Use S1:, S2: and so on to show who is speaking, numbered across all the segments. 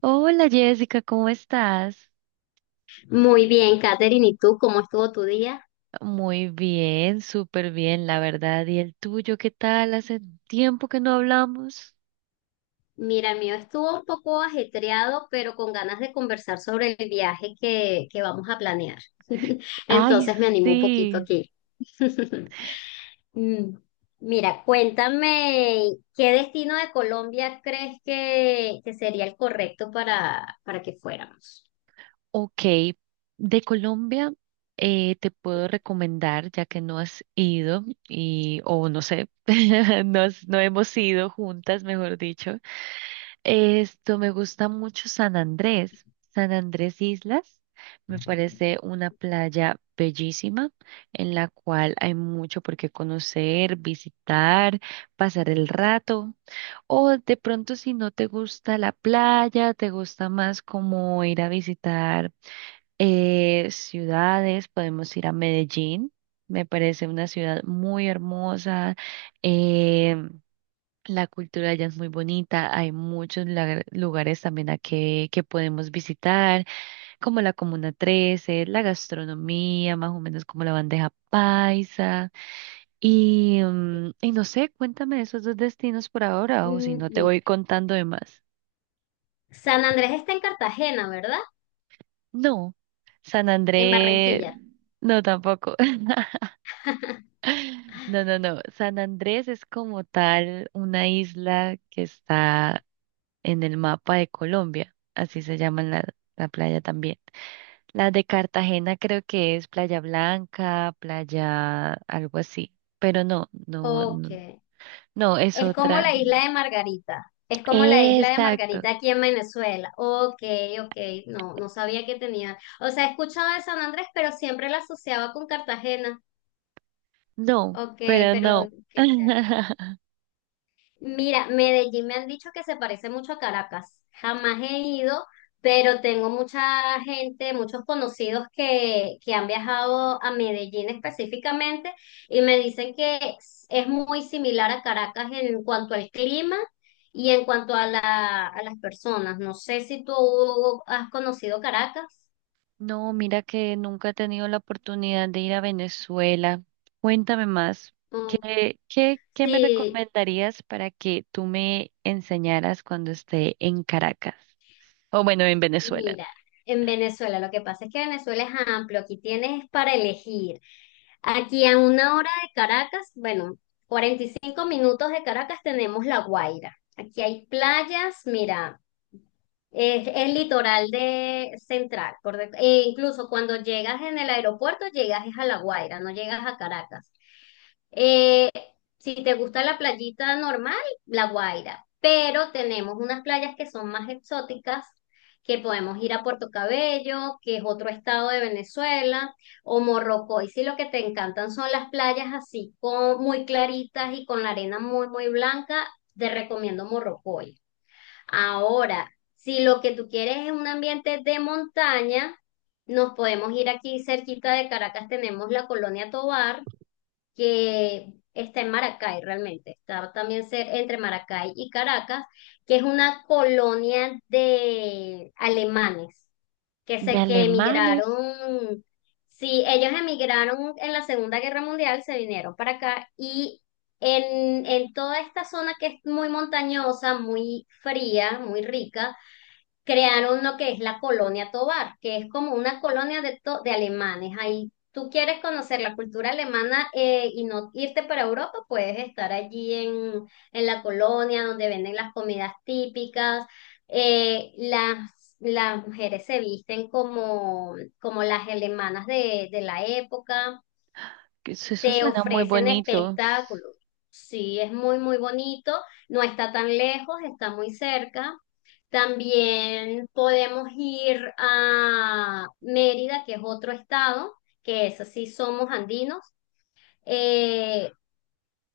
S1: Hola Jessica, ¿cómo estás?
S2: Muy bien, Katherine, ¿y tú cómo estuvo tu día?
S1: Muy bien, súper bien, la verdad. ¿Y el tuyo qué tal? Hace tiempo que no hablamos.
S2: Mira, el mío estuvo un poco ajetreado, pero con ganas de conversar sobre el viaje que vamos a planear.
S1: Ay,
S2: Entonces me animo un poquito
S1: sí.
S2: aquí. Mm, mira, cuéntame, ¿qué destino de Colombia crees que sería el correcto para que fuéramos?
S1: Ok, de Colombia te puedo recomendar, ya que no has ido y, o no sé, no, no hemos ido juntas, mejor dicho. Esto me gusta mucho San Andrés, San Andrés Islas. Me parece una playa bellísima en la cual hay mucho por qué conocer, visitar, pasar el rato. O de pronto si no te gusta la playa, te gusta más como ir a visitar ciudades, podemos ir a Medellín. Me parece una ciudad muy hermosa. eh, la cultura allá es muy bonita, hay muchos lugares también a que podemos visitar, como la Comuna 13, la gastronomía, más o menos como la bandeja paisa. Y, y no sé, cuéntame esos dos destinos por ahora, o si
S2: Mm,
S1: no te
S2: mira,
S1: voy contando de más.
S2: San Andrés está en Cartagena, ¿verdad?
S1: No, San
S2: En
S1: Andrés,
S2: Barranquilla.
S1: no tampoco. No, no, no. San Andrés es como tal una isla que está en el mapa de Colombia, así se llama la playa también. Las de Cartagena creo que es Playa Blanca, playa algo así, pero
S2: Ok.
S1: no, no, es
S2: Es como
S1: otra.
S2: la isla de Margarita. Es como la isla de
S1: Exacto,
S2: Margarita aquí en Venezuela. Ok, ok, no, no sabía que tenía. O sea, he escuchado de San Andrés, pero siempre la asociaba con Cartagena.
S1: no,
S2: Ok,
S1: pero
S2: pero
S1: no.
S2: qué chévere. Mira, Medellín me han dicho que se parece mucho a Caracas. Jamás he ido, pero tengo mucha gente, muchos conocidos que han viajado a Medellín específicamente y me dicen que es muy similar a Caracas en cuanto al clima y en cuanto a las personas. No sé si tú has conocido Caracas,
S1: No, mira que nunca he tenido la oportunidad de ir a Venezuela. Cuéntame más.
S2: o
S1: ¿ qué me
S2: si
S1: recomendarías para que tú me enseñaras cuando esté en Caracas? O bueno, en Venezuela.
S2: mira, en Venezuela, lo que pasa es que Venezuela es amplio, aquí tienes para elegir. Aquí a una hora de Caracas, bueno, 45 minutos de Caracas tenemos La Guaira. Aquí hay playas, mira, es el litoral de central, correcto. E incluso cuando llegas en el aeropuerto, llegas es a La Guaira, no llegas a Caracas. Eh, si te gusta la playita normal, La Guaira, pero tenemos unas playas que son más exóticas, que podemos ir a Puerto Cabello, que es otro estado de Venezuela, o Morrocoy, si lo que te encantan son las playas así, con, muy claritas y con la arena muy, muy blanca, te recomiendo Morrocoy. Ahora, si lo que tú quieres es un ambiente de montaña, nos podemos ir aquí cerquita de Caracas, tenemos la Colonia Tovar, que está en Maracay realmente, está también entre Maracay y Caracas, que es una colonia de alemanes que
S1: De
S2: se que
S1: alemanes,
S2: emigraron, sí, ellos emigraron en la Segunda Guerra Mundial, se vinieron para acá y en toda esta zona que es muy montañosa, muy fría, muy rica, crearon lo que es la Colonia Tovar, que es como una colonia de, de alemanes. Ahí tú quieres conocer la cultura alemana y no irte para Europa, puedes estar en la colonia donde venden las comidas típicas. Las mujeres se visten como, como las alemanas de la época
S1: que eso
S2: te
S1: suena muy
S2: ofrecen
S1: bonito.
S2: espectáculos. Sí, es muy, muy bonito, no está tan lejos, está muy cerca. También podemos ir a Mérida, que es otro estado, que es así, somos andinos, eh,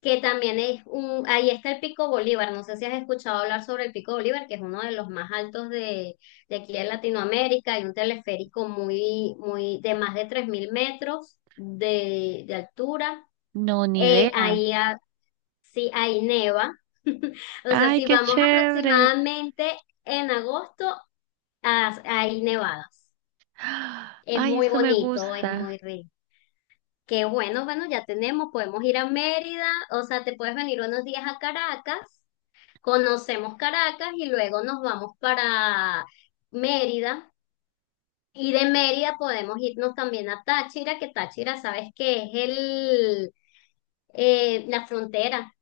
S2: que también es un, ahí está el Pico Bolívar, no sé si has escuchado hablar sobre el Pico Bolívar, que es uno de los más altos de aquí de Latinoamérica, hay un teleférico muy, muy, de más de 3.000 metros de altura.
S1: No, ni
S2: Eh,
S1: idea.
S2: ahí, ha- sí, ahí neva. O sea,
S1: Ay,
S2: si
S1: qué
S2: vamos
S1: chévere.
S2: aproximadamente en agosto, ah, hay nevadas. Es
S1: Ay,
S2: muy
S1: eso me
S2: bonito, es
S1: gusta.
S2: muy rico. Que bueno, bueno, ya tenemos, podemos ir a Mérida, o sea, te puedes venir unos días a Caracas, conocemos Caracas y luego nos vamos para Mérida. Y de Mérida podemos irnos también a Táchira, que Táchira, sabes que es el, la frontera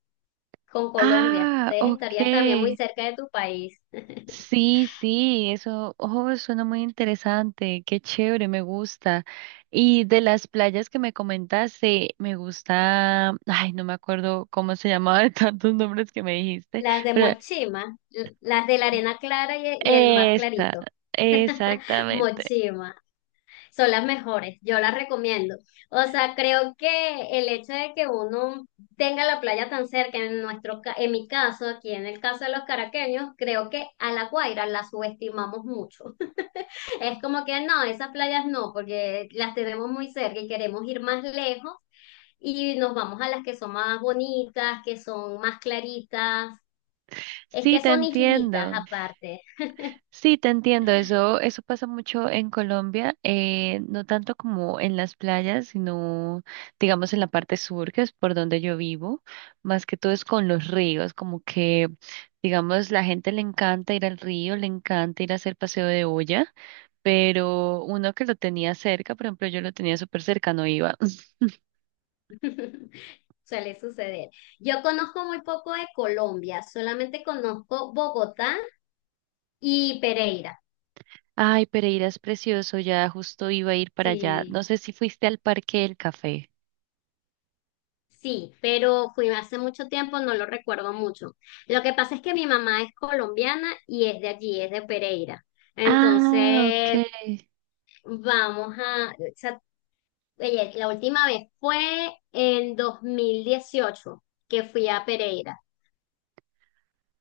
S2: con Colombia.
S1: Ah,
S2: Entonces estarías también
S1: ok.
S2: muy cerca de tu país.
S1: Sí, sí, eso, oh, suena muy interesante. Qué chévere, me gusta. Y de las playas que me comentaste, me gusta, ay, no me acuerdo cómo se llamaba de tantos nombres que me dijiste,
S2: Las de
S1: pero
S2: Mochima, las de la arena clara y el mar
S1: esta,
S2: clarito.
S1: exactamente.
S2: Mochima, son las mejores, yo las recomiendo. O sea, creo que el hecho de que uno tenga la playa tan cerca, en nuestro, en mi caso, aquí en el caso de los caraqueños, creo que a La Guaira la subestimamos mucho. Es como que no, esas playas no, porque las tenemos muy cerca y queremos ir más lejos y nos vamos a las que son más bonitas, que son más claritas. Es
S1: Sí,
S2: que
S1: te
S2: son islitas
S1: entiendo.
S2: aparte.
S1: Sí, te entiendo, eso pasa mucho en Colombia, no tanto como en las playas, sino digamos en la parte sur, que es por donde yo vivo, más que todo es con los ríos, como que digamos la gente le encanta ir al río, le encanta ir a hacer paseo de olla, pero uno que lo tenía cerca, por ejemplo, yo lo tenía súper cerca, no iba.
S2: Suele suceder. Yo conozco muy poco de Colombia, solamente conozco Bogotá y Pereira.
S1: Ay, Pereira es precioso, ya justo iba a ir para allá.
S2: Sí,
S1: No sé si fuiste al Parque del Café.
S2: sí, pero fui hace mucho tiempo, no lo recuerdo mucho. Lo que pasa es que mi mamá es colombiana y es de allí, es de Pereira.
S1: Ah, ok.
S2: Entonces, Vamos a, esa- oye, la última vez fue en 2018 que fui a Pereira,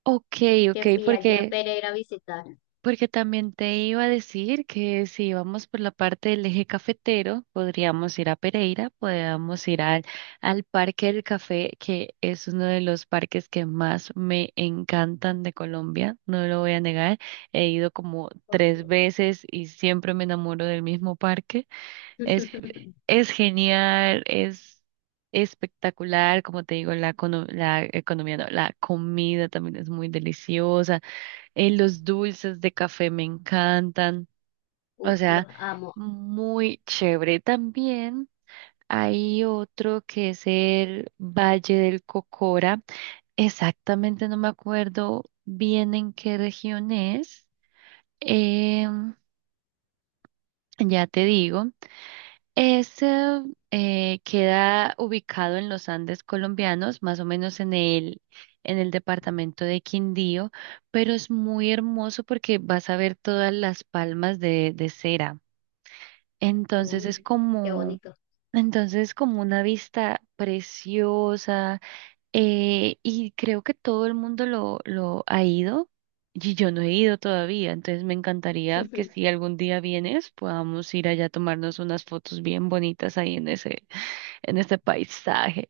S1: Ok,
S2: que
S1: ok,
S2: fui allí a
S1: porque
S2: Pereira a visitar.
S1: porque también te iba a decir que si vamos por la parte del eje cafetero, podríamos ir a Pereira, podríamos ir al Parque del Café, que es uno de los parques que más me encantan de Colombia, no lo voy a negar. He ido como tres
S2: Ok.
S1: veces y siempre me enamoro del mismo parque. Es, es genial, es espectacular, como te digo, la economía, no, la comida también es muy deliciosa los dulces de café me encantan. O
S2: Uf,
S1: sea,
S2: los amo.
S1: muy chévere. También hay otro que es el Valle del Cocora. Exactamente no me acuerdo bien en qué región es. Em, ya te digo. Ese Queda ubicado en los Andes colombianos, más o menos en en el departamento de Quindío, pero es muy hermoso porque vas a ver todas las palmas de cera. Entonces es
S2: Uy, qué
S1: como,
S2: bonito.
S1: entonces es como una vista preciosa. Y creo que todo el mundo lo ha ido y yo no he ido todavía, entonces me encantaría que si algún día vienes podamos ir allá a tomarnos unas fotos bien bonitas ahí en ese, en este paisaje.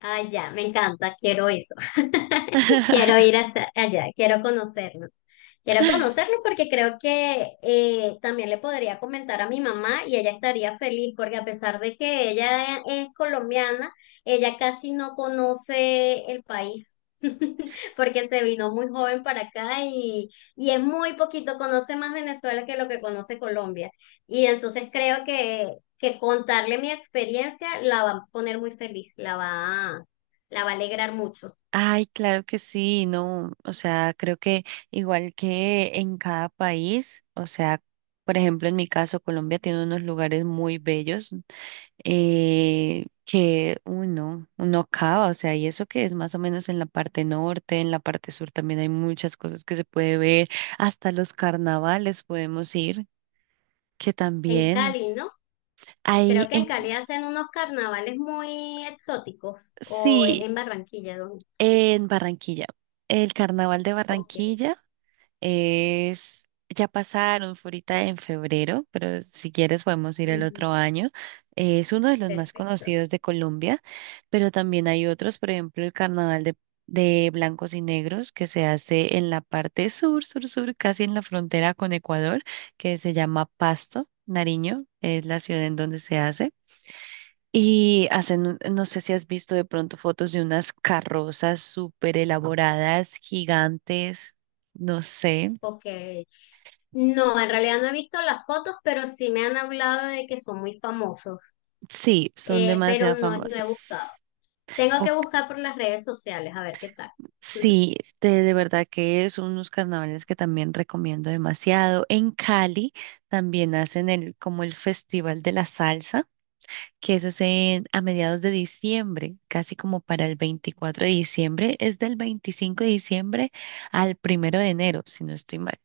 S2: Ay, ya, me encanta, quiero eso. Quiero ir hacia allá, quiero conocerlo. Quiero conocerlo porque creo que también le podría comentar a mi mamá y ella estaría feliz porque a pesar de que ella es colombiana, ella casi no conoce el país porque se vino muy joven para acá y es muy poquito, conoce más Venezuela que lo que conoce Colombia. Y entonces creo que contarle mi experiencia la va a poner muy feliz, la va a alegrar mucho.
S1: Ay, claro que sí, no, o sea, creo que igual que en cada país, o sea, por ejemplo, en mi caso, Colombia tiene unos lugares muy bellos que uno acaba, o sea, y eso que es más o menos en la parte norte, en la parte sur también hay muchas cosas que se puede ver, hasta los carnavales podemos ir, que
S2: En
S1: también
S2: Cali, ¿no?
S1: hay
S2: Creo que en
S1: en,
S2: Cali hacen unos carnavales muy exóticos, o es
S1: sí,
S2: en Barranquilla, ¿dónde?
S1: en Barranquilla, el carnaval de
S2: Ok,
S1: Barranquilla. Es, ya pasaron, fue ahorita en febrero, pero si quieres podemos ir el
S2: ujú,
S1: otro año. Es uno de los más
S2: perfecto.
S1: conocidos de Colombia, pero también hay otros, por ejemplo, el Carnaval de Blancos y Negros, que se hace en la parte sur, sur, sur, casi en la frontera con Ecuador, que se llama Pasto, Nariño, es la ciudad en donde se hace. Y hacen, no sé si has visto de pronto fotos de unas carrozas súper elaboradas, gigantes. No sé.
S2: Ok. No, en realidad no he visto las fotos, pero sí me han hablado de que son muy famosos,
S1: Sí, son demasiado
S2: pero no, no he
S1: famosas.
S2: buscado. Tengo que
S1: O-
S2: buscar por las redes sociales, a ver qué tal.
S1: sí, de verdad que son unos carnavales que también recomiendo demasiado. En Cali también hacen el, como el Festival de la Salsa, que eso es en, a mediados de diciembre, casi como para el 24 de diciembre. Es del 25 de diciembre al primero de enero, si no estoy mal.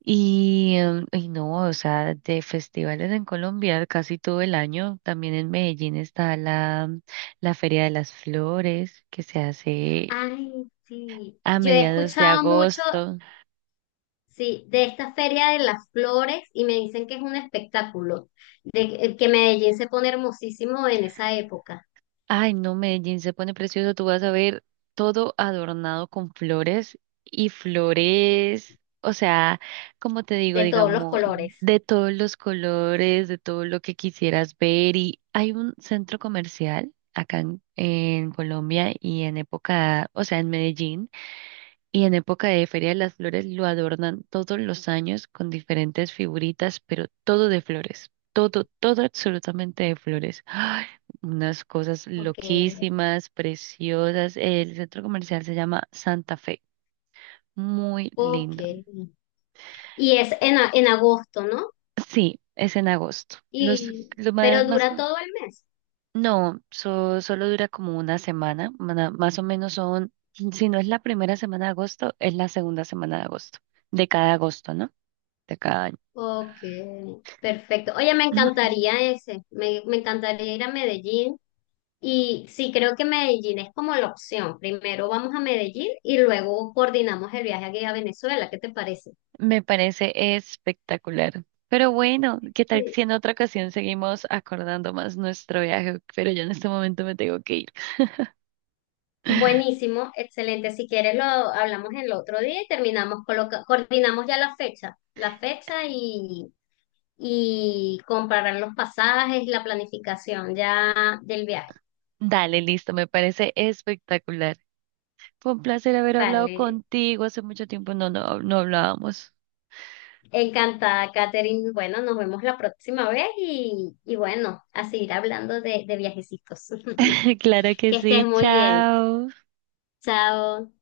S1: Y, y no, o sea, de festivales en Colombia casi todo el año. También en Medellín está la Feria de las Flores que se hace
S2: Ay, sí.
S1: a
S2: Yo he
S1: mediados de
S2: escuchado mucho,
S1: agosto.
S2: sí, de esta Feria de las Flores y me dicen que es un espectáculo, de que Medellín se pone hermosísimo en esa época.
S1: Ay, no, Medellín se pone precioso. Tú vas a ver todo adornado con flores y flores, o sea, como te digo,
S2: De todos los
S1: digamos,
S2: colores.
S1: de todos los colores, de todo lo que quisieras ver. Y hay un centro comercial acá en Colombia y en época, o sea, en Medellín. Y en época de Feria de las Flores lo adornan todos los años con diferentes figuritas, pero todo de flores. Todo, todo absolutamente de flores. ¡Ay! Unas cosas
S2: Ok,
S1: loquísimas, preciosas. El centro comercial se llama Santa Fe. Muy
S2: ok.
S1: lindo.
S2: Y es en, en agosto, ¿no?
S1: Sí, es en agosto.
S2: Y,
S1: Lo
S2: pero
S1: más, más,
S2: dura todo el mes.
S1: no, solo dura como una semana, más o menos son, si no es la primera semana de agosto, es la segunda semana de agosto, de cada agosto, ¿no? De cada año.
S2: Ok, perfecto. Oye, me encantaría ese, me encantaría ir a Medellín. Y sí, creo que Medellín es como la opción. Primero vamos a Medellín y luego coordinamos el viaje aquí a Venezuela. ¿Qué te parece?
S1: Me parece espectacular. Pero bueno, ¿qué tal
S2: Sí.
S1: si en otra ocasión seguimos acordando más nuestro viaje? Pero yo en este momento me tengo que ir.
S2: Buenísimo, excelente. Si quieres lo hablamos el otro día y terminamos, coordinamos ya la fecha y comparar los pasajes la planificación ya del viaje.
S1: Dale, listo, me parece espectacular. Fue un placer haber hablado
S2: Vale,
S1: contigo. Hace mucho tiempo no hablábamos.
S2: encantada, Katherine. Bueno, nos vemos la próxima vez y bueno, a seguir hablando de viajecitos.
S1: Claro que
S2: Que estés
S1: sí,
S2: muy bien.
S1: chao.
S2: Chao.